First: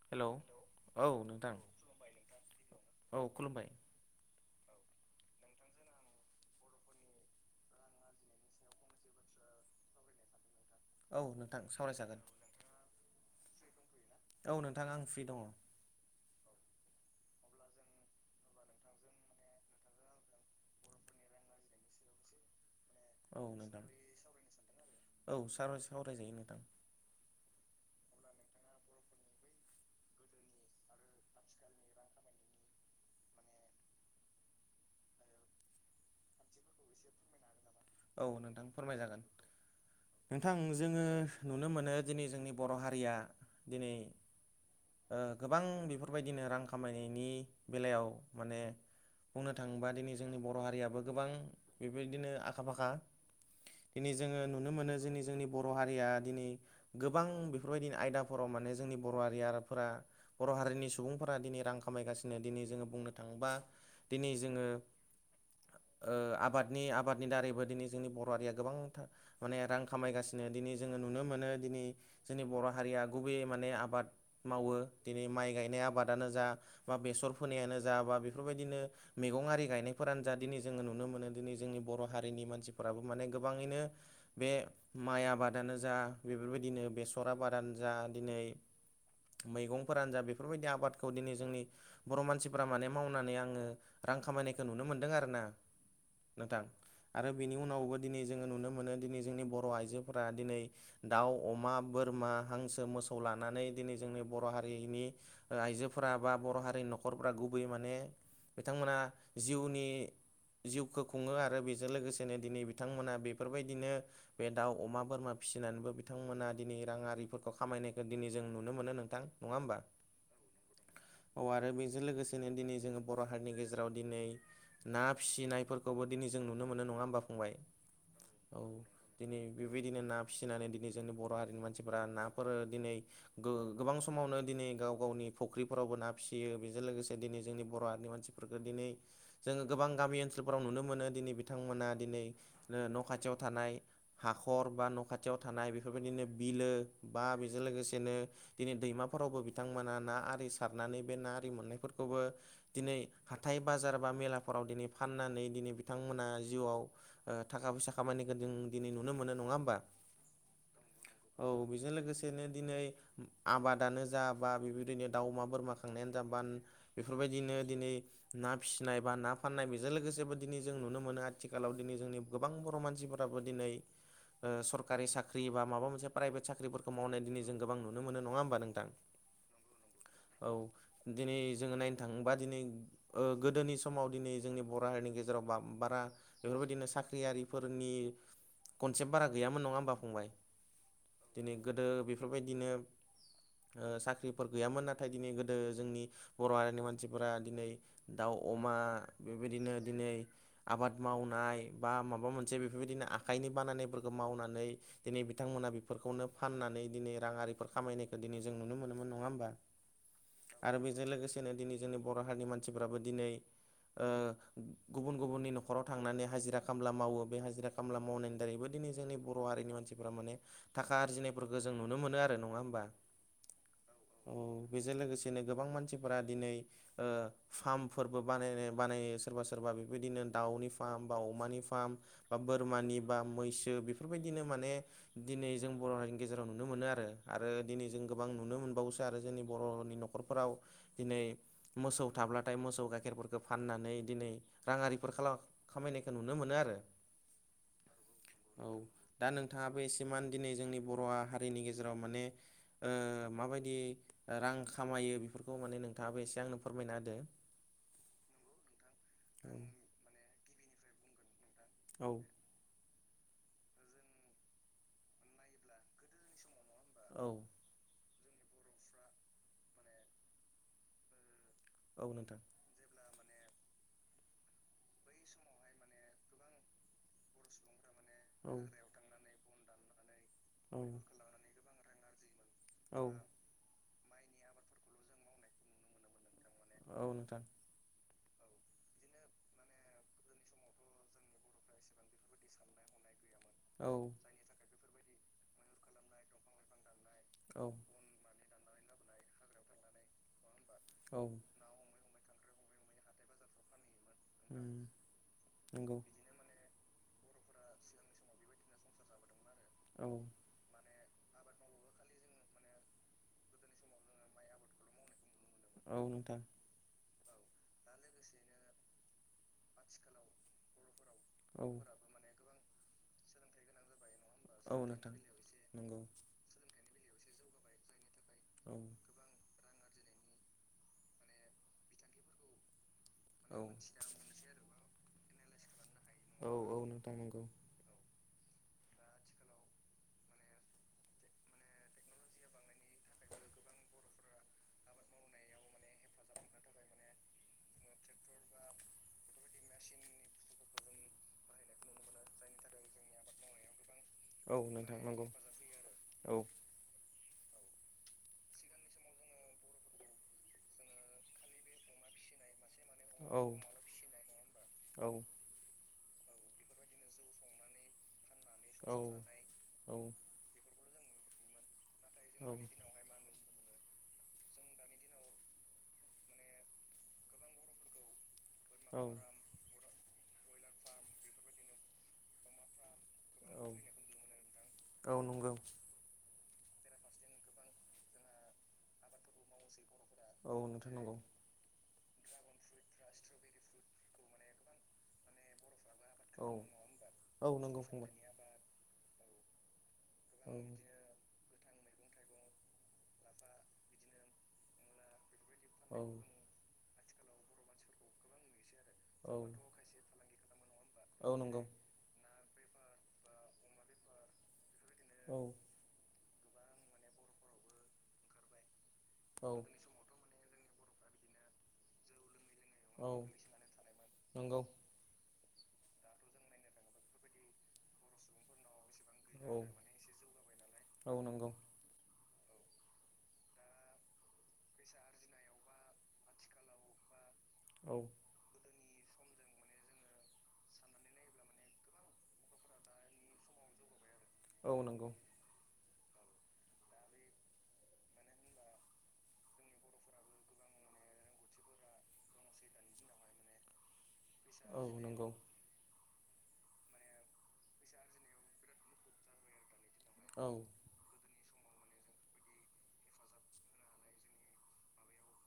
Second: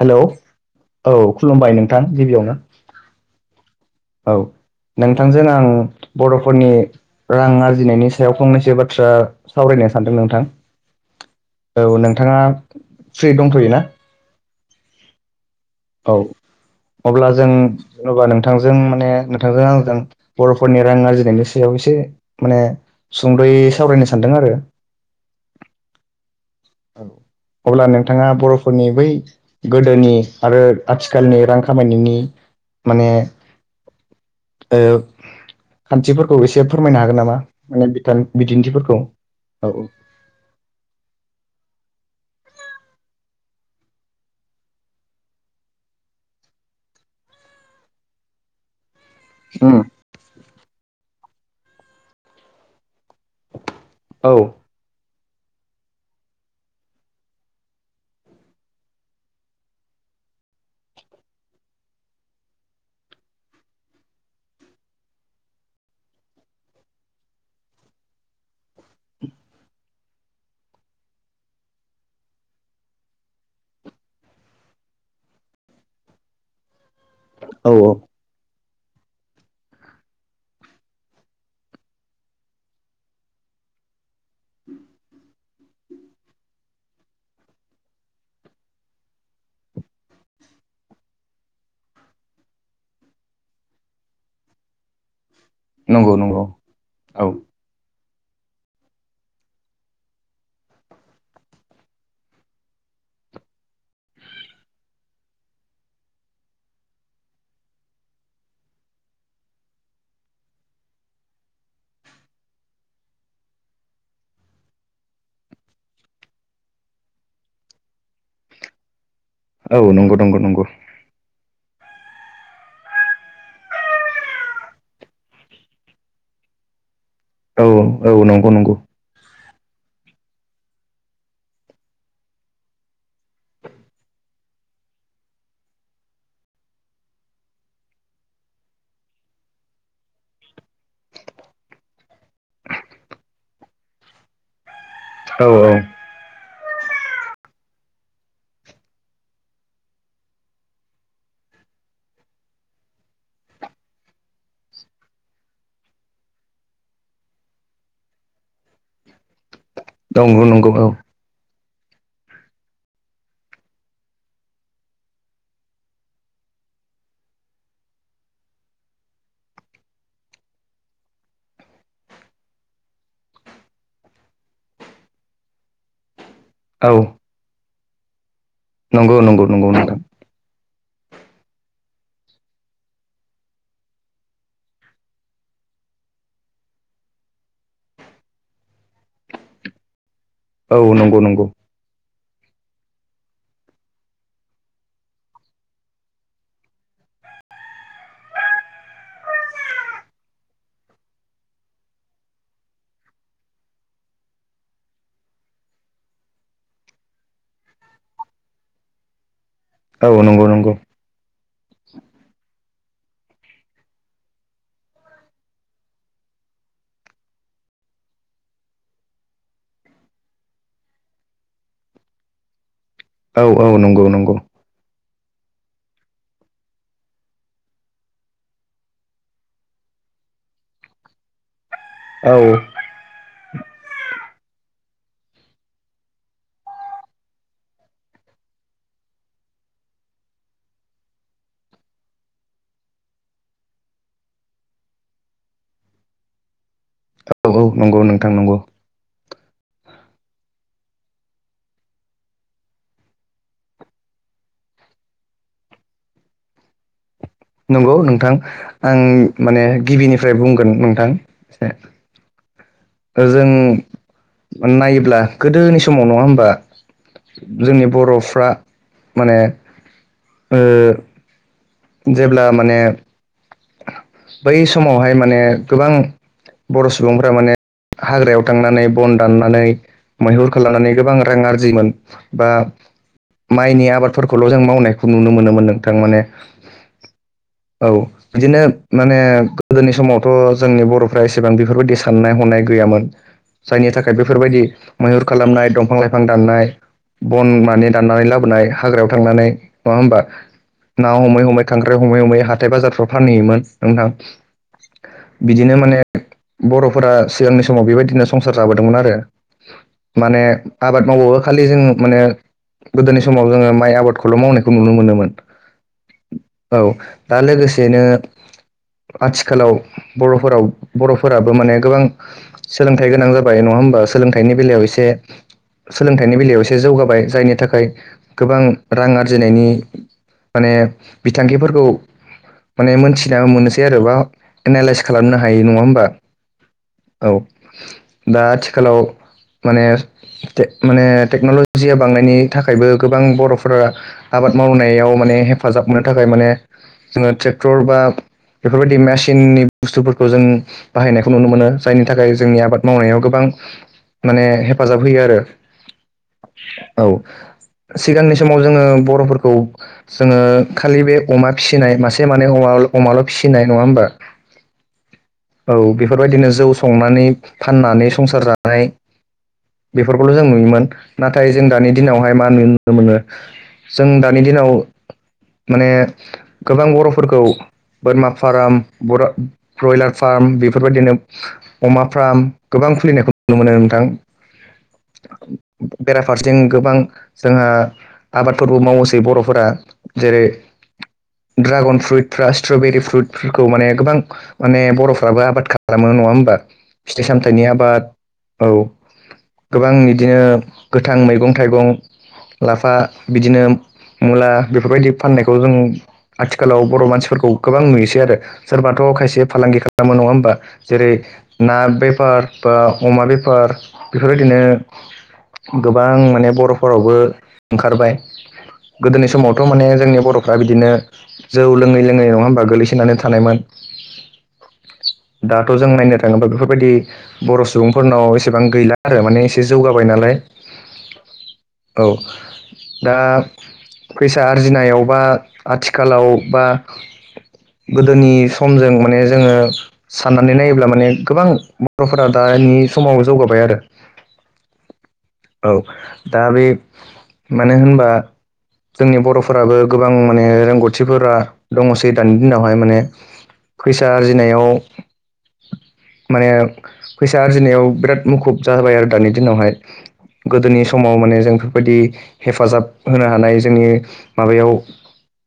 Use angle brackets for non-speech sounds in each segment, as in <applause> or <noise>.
Hello औ खुलुमबाय नोंथां गिबियावनो। औ खुलुमबाय औ नोंथांजों आं बर'फोरनि रां आरजिनायनि सायाव फंनैसो बाथ्रा सावरायनो सानदों नोंथां। औ नोंथां औ सावरायजागोन नोंथाङा फ्रियै दंथ'यो ना? औ नोंथां आं फ्रि दङ। औ अब्ला जों ओमबा नोंथांजों माने नोंथांजों आंजों बर'फोरनि रां आरजिनायनि सायाव एसे माने औ सुंद'यै नोंथां सावरायनो सानदों आरो। औ सा सावराय जायो नोंथां। अब्ला नोंथाङा बर'फोरनि बै गोदोनि आरो आथिखालनि रां खामायनायनि माने ओ खान्थिफोरखौ एसे फोरमायनो हागोन नामा? माने औ बिथान नोंथां बिदिन्थिफोरखौ फोरमायजागोन औ नोंथां जोङो नुनो मोनो दिनै जोंनि बर' हारिया दिनै ओ गोबां बिफोरबायदिनो रां खामायनायनि बेलायाव माने बुंनो उम थाङोबा दिनै जोंनि बर' हारियाबो गोबां बिबायदिनो आखा फाखा दिनै औ जोङो नुनो मोनो जोंनि जोंनि बर' हारिया दिनै गोबां बेफोरबायदि आयदाफोराव माने जोंनि बर' हारि फोर बर' हारिनि सुबुंफोरा दिनै रां खामायगासिनो दिनै जोङो बुंनो थाङोबा दिनै जोङो ओ आबादनि आबादनि दारैबो दिनै जोंनि बर' हारिया गोबांथा माने रां खामायगासिनो दिनै जोङो नुनो मोनो दिनै जोंनि बर' हारिया गुबैयै माने आबाद मावो दिनै माइ गायनाय आबादानो जा बा बेसर औ फोनायानो औ जा बा बेफोरबायदिनो मैगं आरि गायनायफोरानो जा दिनै जोङो नुनो मोनो दिनै जोंनि बर' हारिनि मानसिफोराबो माने गोबाङैनो बे माइ आबादानो जा बेफोरबायदिनो बेसर आबादानो जा दिनै मैगंफोरानो जा बेफोरबायदि आबादखौ दिनै जोंनि बर' मानसिफोरा माने मावनानै आङो रां खामायनायखौ नुनो मोनदों आरो ना नंगौ नंगौ नोंथां औ आरो बिनि उनावबो दिनै जोङो नुनो मोनो दिनै जोंनि बर' आइजोफोरा दिनै दाउ अमा बोरमा हांसो मोसौ लानानै दिनै जोंनि बर' हारिनि ओ आइजोफोरा बा बर' हारिनि न'खरफ्रा गुबै माने बिथांमोना जिउनि जिउखो खुङो आरो बेजों लोगोसेनो दिनै बिथांमोना बेफोरबायदिनो बे दाउ अमा बोरमा फिसिनानैबो बिथांमोना दिनै राङारिफोरखौ खामायनायखौ दिनै जों नुनो मोनो नों थां नङा औ होमबा नंगौ नंगौ नंगौ औ आरो बेजों लोगोसेनो दिनै जोङो बर' हारिनि गेजेराव दिनै ना फिसिनायफोरखौबो दिनै जोंङो नुनो मोनो नङा होनबा फंबाय औ औ नंगौ औ नंगौ दिनै बेबायदिनो ना फिसिनानै दिनै जोंनि बर' हारिनि मानसिफोरा नाफोर दिनै गो गोबां समावनो दिनै गाव गावनि फख्रिफोरावबो ना फिसियो बेजों लोगोसे दिनै बर' हारिनि मानसिफोरखौ दिनै जोङो गोबां गामि ओनसोलफोराव नुनो मोनो दिनै बिथांमोना दिनै ओ न' खाथियाव थानाय हाख'र बा न' खाथियाव औ थानाय बेफोरबायदिनो बिलो बा बेजों लोगोसेनो दिनै दैमाफोरावबो बिथांमोना ना आरि सारनानै बे ना आरि मोननायफोरखौबो दिनै हाथाय बाजार बा मेलाफोराव दिनै फाननानै दिनै बिथांमोना जिउआव ओ थाखा फैसा खामायनायखौ जों दिनै नुनो मोनो नङा होमबा नंगौ नंगौ औ औ बेजों लोगोसेनो दिनै आबादानो जा बा बेबायदिनो दाउ अमा बोरमा खांनायानो जा बा बेफोरबायदिनो दिनै ना फिसिनाय बा ना फाननाय बेजों लोगोसेबो दिनै जों नुनो मोनो आथिखालाव दिनै जोंनि गोबां बर' मानसिफोराबो दिनै ओ सरकारि साख्रि बा माबा मोनसे प्राइभेट औ साख्रिफोरखौ मावनाय दिनै जों गोबां नुनो मोनो नङा होनबा नों नंगौ नंगौ नंगौ नोंथां औ दिनै जोङो थाङोबा दिनै ओ गोदोनि समाव दिनै जोंनि बर' हारिनि गेजेराव बा बारा बेफोरबायदिनो साख्रियारिफोरनि कनसेप्ट बारा गैयामोन नङा होमबा फंबाय औ नंगौ नंगौ दिनै गोदो बेफोरबायदिनो ओ साख्रिफोर गैयामोन नाथाय दिनै गोदो जोंनि बर' हारिनि मानसिफोरा दिनै दाउ अमा बेबायदिनो दिनै आबाद मावनाय बा मोनसे बेफोरबायदिनो आखाइनि बानायनायफोरखौ मावनानै दिनै बिथांमोना बेफोरखौनो फाननानै दिनै राङारिफोर‌ खामयनाय दिनै जों नुनो मोनोमोन नङा होनबा औ नंगौ नंगौ जों लोगोसेनो दिनै जोंनि बर' हारिनि मानसिफ्राबो दिनै ओ गुबुन गुबुननि न'खराव थांनानै हाजिरा खामला मावो बे हाजिरा खामला मावनायनि दारैबो दिनै जोंनि बर' हारिनि मानसिफ्रा माने थाखा आरजिनायफोरखौ जों नुनो मोनो आरो नङा होमबा औ औ नंगौ नंगौ औ बेजों लोगोसेनो गोबां मानसिफोरा दिनै ओ फार्मफोरबो बानायनाय बानायो सोरबा सोरबा बेबायदिनो दाउनि फार्म बा अमानि फार्म औ बा बोरमानि बा मैसो बेफोरबायदिनो माने दिनै जों बर' हारिनि गेजेराव नुनो मोनो आरो आरो दिनै जों गोबां नुनो मोनबावोसो आरो जोंनि बर'नि न'खरफोराव दिनै मोसौ थाब्लाथाय मोसौ गाइखेरफोरखौ फाननानै दिनै राङिफोर खाला खामायनायखौ नुनो मोनो आरो औ औ नंगौ नोंथां नंगौ औ दा नोंथाङाबो एसे मान दिनै जोंनि बर' हारिनि गेजेराव माने ओ माबायदि रां खामायो बेफोरखौ माने नोंथाङाबो एसे आंनो फोरमायना होदो नंगौ नोंथां आं माने गिबिनिफ्राय बुंगोन नोंथां एसे औ जों नायोब्ला गोदोनि समाव नङा होमबा औ जोंनि बर'फ्रा माने ओ औ नोंथां जेब्ला माने बै समावहाय माने गोबां बर' सुबुंफोरा माने हाग्रायाव औ थांनानै बन दाननानै मैहुर औ खालामनानै गोबां रां आरजिगोन बा औ माइनि आबादफोरखौल' जों मावनायखौ नुनो मोनोमोन नोंथां माने औ नोंथां औ बिदिनो माने गोदोनि समावथ' जोंनि बर'फ्रा एसेबां बेफोरबायदि साननाय हनाय गैयामोन जायनि औ थाखाय बेफोरबायदि मैहुर खालामनाय दंफां लाइफां दाननाय बन औ माने दाननानै लाबोनाय हाग्रायाव थांनानै नंआ होनबा ना औ उम हमै हमै खांख्राइ हमै हमै हाथाय बाजारफ्राव फानहैयोमोन नोंथां बिदिनो नंगौ माने बर'फोरा सिगांनि समाव बेबायदिनो संसार जाबोदोंमोन आरो औ माने आबाद मावबाबो खालि जों माने गोदोनि समाव जोङो माइ आबादखौल' मावनायखौ नुनो मोनोमोन औ नोंथां औ दा लोगोसेनो आथिखालाव बर'फोराव बर'फोराबो औ माने गोबां सोलोंथाइ गोनां जाबाय नङा होमबा सोलोंथाययनि औ बेलायाव एसे नोंथां नंगौ सोलोंथाइनि बेलायाव एसे जौगाबाय जायनि थाखाय गोबां औ रां आरजिनायनि माने बिथांखिफोरखौ माने मोनथिना औ मोननोसै आरो बा एनालाइस खालामनो हायो नङा होमबा औ औ नोंथां औ नंगौ दा आथिखालाव माने टेक माने टेक्न'लजिया बांनायनि थाखायबो गोबां बर'फोरा आबाद मावनायाव माने हेफाजाब मोननो थाखाय माने जोङो ट्रेक्टर बा बेफोरबायदि मेसिननि सुबुंफोरखौ जों बाहायनायखौ नुनो मोनो जायनि थाखाय जोंनि आबाद मावनायाव गोबां माने औ नोंथां हेफाजाब होयो नंगौ आरो। औ औ सिगांनि समाव जोङो बर'फोरखौ जोङो खालि बे अमा फिसिनाय मासे <unintelligible> माने अमा अमाल' औ फिसिनाय नङा होमबा औ औ बेफोरबायदिनो जौ संनानै फाननानै संसार जानाय औ बेफोर <unintelligible> जों नुयोमोन नाथाय जों दानि दिनावहाय मा नुुनो मोनो जों दानि दिनाव माने गोबां बर'फोरखौ बोरमा फाराम औ बरा ब्रयलार फार्म बेफोरबायदिनो अमा फार्म गोबां खुलिनायखौ औ नुनो मोनो नोंथां। औ नंगौ बेराफारसें गोबां जोंहा आबादफोरबो मावोसै बर'फोरा जेरै, औ नोंथां नंगौ द्रागन फ्रुइटफ्रा स्ट्रबेरि फ्रुइटफोरखौ माने गोबां माने बर'फ्राबो आबाद खा खालामो नङा औ होमबा फिथाइ- औ सामथाइनि नंगौ आबाद फंबाय औ गोबां बिदिनो औ गोथ गोथां मैगं-थाइगं लाफा बिदिनो मुला बेफोरबायदि फाननायखौ जों औ आथिखालाव बर' मानसिफोरखौ गोबां नुयोसै आरो। सोरबाथ' औ खायसे फालांगि खालामो नङा होमबा जेरै, औ नंगौ ना बेफार बा अमा बेफार बेफोरबायदिनो औ गोबां माने बर'फोरावबो ओंखारबाय गोदोनि औ समावथ' माने जोंनि बर' फ्रा बिदिनो जौ लोङै-लोङै नङा होमबा गोगलैसोनानै थानायमोन। नंगौ दाथ' जों नायनो थाङोबा बेफोरबायदि बर' सुबुंफोरनाव एसेबां गैला आरो माने औ एसे नंगौ औ जौगाबाय नालाय औ नंगौ औ दा फैसा आरजिनायावबा आथिखालाव बा गोदोनि समजों माने जोङो साननानै नायोब्ला माने गोबां बर'फोरा दानि समाव जौगाबाय आरो। औ नंगौ औ दा बे मानो होनबा जोंनि बर'फोराबो गोबां माने रोंगौथि फोर दंसै दानि दिनावहाय माने फैसा आरजिनायाव माने फैसा आरजिनायाव बिराद मुखुब जाबाय आरो दानि दिनावहाय। औ गोदोनि स समाव माने जों बेफोरबायदि हेफाजाब होनो हानाय जोंनि माबायाव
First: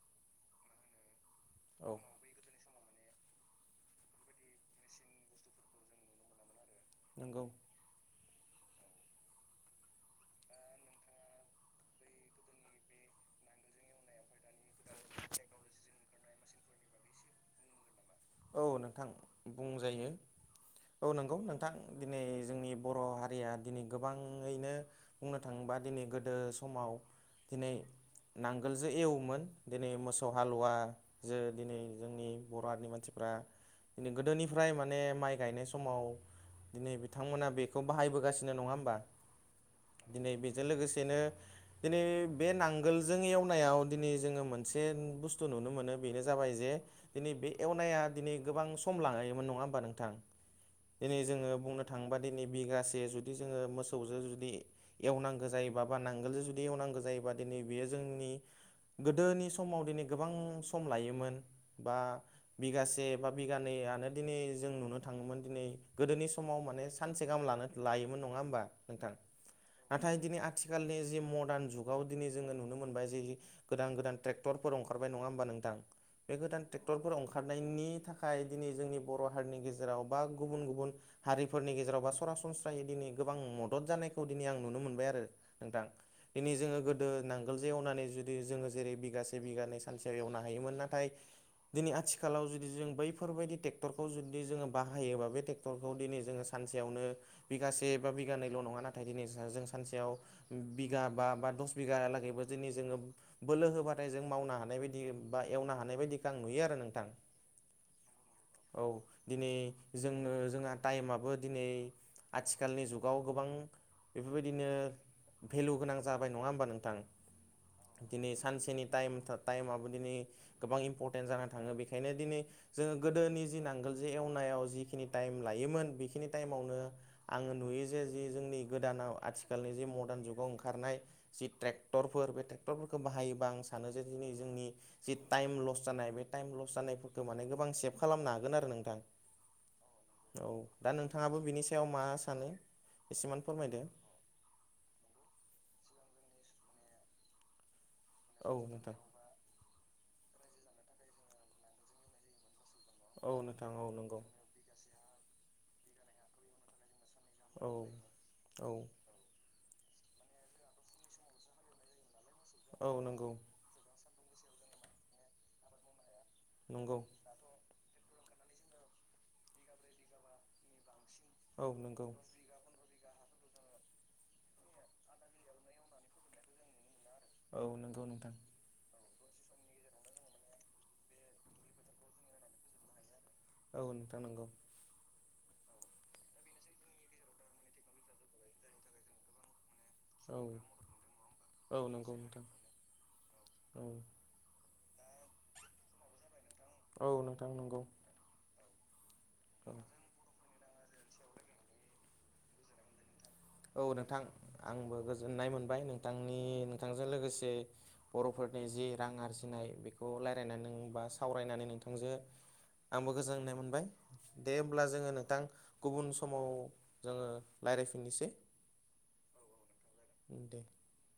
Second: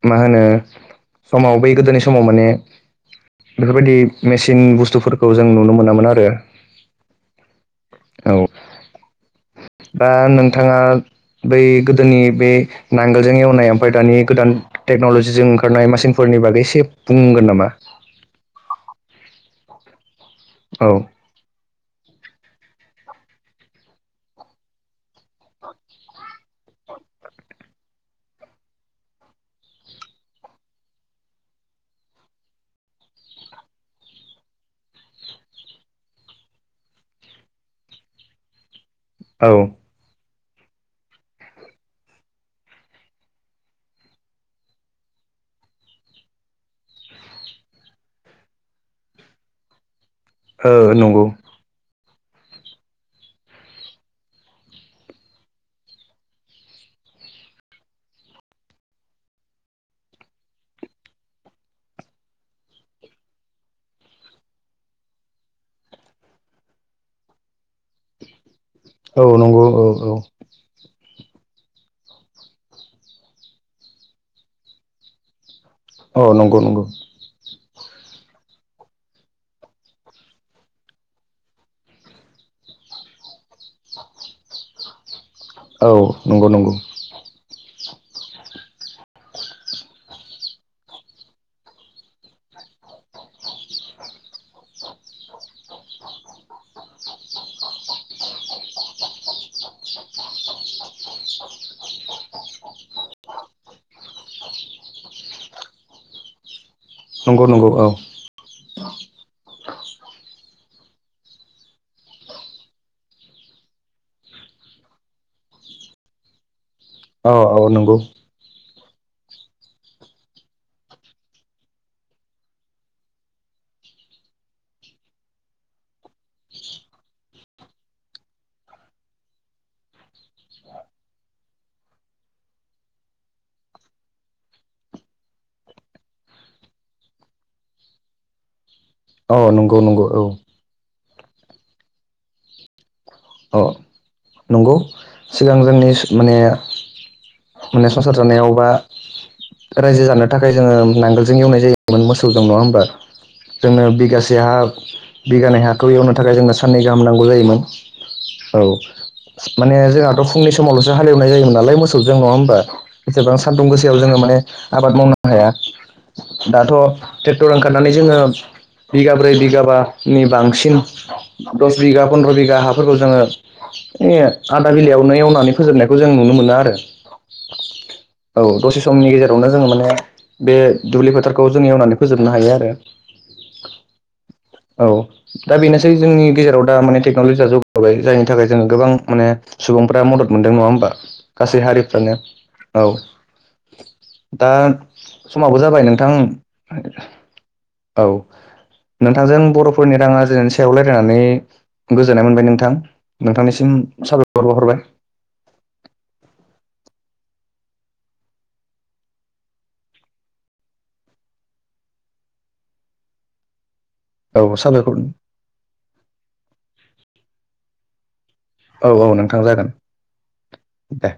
मा होनो समाव बै गोदोनि समाव माने बेफोरबायदि मेसिन बुस्थुफोरखौ जों नुनो मोनामोन आरो। नोंगौ औ दा नोंथाङा बै गोदोनि बे नांगोलजों एवनाय ओमफ्राय दानि गोदान टेक्न'लजिजों ओंखारनाय मासिनफोरनि बागै एसे बुंगोन नामा? औ नोंथां बुंजायो। औ औ नंगौ नोंथां दिनै जोंनि बर' हारिया दिनै गोबाङैनो बुंनो थाङोबा दिनै गोदो समाव दिनै नांगोलजों एवोमोन दिनै मोसौ हालुवा जो दिनै जोंनि बर' हारिनि मानसिफ्रा फ्रा गोदोनिफ्राय माने माइ गायनाय समाव दिनै बिथांमोना बेखौ बाहायबोगासिनो नङा होमबा औ दिनै बेजों लोगोसेनो दिनै बे नांगोलजों एवनायाव दिनै जोङो मोनसे बुस्थु नुनो मोनो बेनो जाबाय जे दिनै बे एवनाया दिनै गोबां सम लागायोमोन नङा होमबा नोंथां ओ दिनै नंगौ जोङो बुंनो थांबा दिनै बिगासे जुदि जोङो मोसौजों जुदि एवनांगो जायोबा बा नांगोलजो जुदि एवनांगो जायोबा दिनै बेयो जोंनि गोदोनि समाव दिनै गोबां सम लायोमोन बा बिगासे से बा बिगानै आनो दिनै जों नुनो थाङोमोन दि गोदोनि समाव माने सानसे गाहाम लनात लायोमोन नङा होमबा नोंथां औ नंगौ औ औ नाथाय दिनै आथ थिखालनि जि मदार्न जुगाव दिनै जोङो नुनो मोनबाय जे गोदान गोदान ट्रेक्टरफोर ओंखारबाय नङा होमबा नोंथां औ बे नंगौ गोदान नंगौ ट्रेक्टरफोर ओंखारनायनि नि थाखाय दिनै जोंनि बर' हारिनि गेजेराव बा गुबुन गुबुन हारिफोरनि गेजेराव बा सरासनस्रायै दिनै गोबां मदद जानायखौ दिनै आं नुनो मोनबाय आरो नोंथां औ नंगौ दिनै नंगौ जोङो गोद गोदो नांगोलजों एवनानै जुदि जोङो जेरै बिगासे बिगानै सानसेयाव एवनो हायोमोन नाथाय दिनै आथिखालाव जु जों बैफोरबायदि ट्रेक्टरखौ जुदि जोङो बाहायोबा बे ट्रेक्टरखौ दिनै जोङो सानसेयावनो बिगासे बा बिगानैल' नङा नाथाय जों सानसेयाव बिघा बा बा दस बिघालागैबो दिनै जोङो बोलो होबा फ्रायजों मावनो हानाय बायदि बा एवनो हानाय बायदिखो आं नुयो आरो नोंथां नंगौ नंगौ औ औ दिनै जोंनो जोंहा टाइमाबो दिनै आथिखालनि जुगाव गोबां बेफोरबायदिनो भेलु गोनां जाबाय नङा होमबा नोंथां औ औ नंगौ दिनै सानसेनि टाइम टाइमाबबो दिनै गोबां इम्परटेन्ट जाना थाङो बेखायनो दिनै जोङो गोदोनि जि नांगोल जे एवनायाव जिखिनि टाइम लायोमोन बेखिनि टाइमावनो। आङो नुयो जे जि जोंनि गोदानाव आथिखालनि जि मदार्न जुगाव ओंखारनाय। जि ट्रेक्टरफोर बे ट्रेक्टरफोरखौ बाहायोबा आं सानो जे दिनै जोंनि। जि टाइम लस जानाय बे टाइम लस जानायखौ। गोमानाय गोबां सेभ खालामनो हागोन आरो नोंथां औ नंगौ नंगौ औ। दा नोंथाङाबो बिनि सायाव मा सानो एसेबां औ फोरमायदो। नंगौ सिगां जोंनि माने। माने संसार जानायाव औ बा। नोंथां रायजो जानो थाखाय जोङो नांगोलजों एवनाय जायोमोन मोसौजों नङा होमबा। औ नोंथां जोनो औ नंगौ बिगासे हा। बिगानै हाखौ एवनो थाखाय जोंनो साननै गाहाम नांगौ जायोमोन औ औ। माने जोंहाथ' फुंनि समावल'सो हालेवनाय जायोमोन नालाय मोसौजों नङा होमबा औ नंगौ बेसेबां सानदुं गोसा सायाव जोङो माने आबाद मावनो हाया दाथ'। नंगौ ट्रेक्टर ओंखारनानै जोङो बिगाब्रै बिगाबानि बांसिन। औ दस बिघा नंगौ पन्द्र' बिगा हा फोरखौ जोङो बे आदा बिलायावनो एवनानै फोजोबनायखौ नुनो मोनो आरो। औ नंगौ नोंथां औ दसे समनि गेजेरावनो जोङो माने बे दुब्लि फोथारखौ जों एवनानै फोजोबनो हायो आरो। औ नोंथां नोंगौ। औ दा बेनोसै जोंनि गेजेराव दा माने टेक्न'लजिया जौगाबाय जायनि थाखाय जोङो गोबां माने सुबुंफ्रा मदद औ मोनदों नङा होमबा गासै औ हारिफ्रानो नंगौ नोंथां औ। औ दा समावो जाबाय नोंथां, औ नोंथां नंगौ। औ नोंथांजों औ बर'फोरनि रां आर्जिनायनि सायाव रायलायनानै गोजोननाय मोनबाय नोंथां नोंथांनि सिम औ नोंथां साबायखर बावहरबाय। आंबो गोजोननाय मोनबाय नोंथांनि नोंथांजों लोगोसे बर'फोरनि जि रां आरजिनाय बेखौ रायलायनानै नों बा सावरायनानै नोंथांजो आंबो गोजोननाय मोनबाय। औ दे होमब्ला साबायखर जोङो नोंथां गुबुन समाव जोङो रायज्लायफिननोसै। औ औ नोंथां जागोन। ओं दे। दे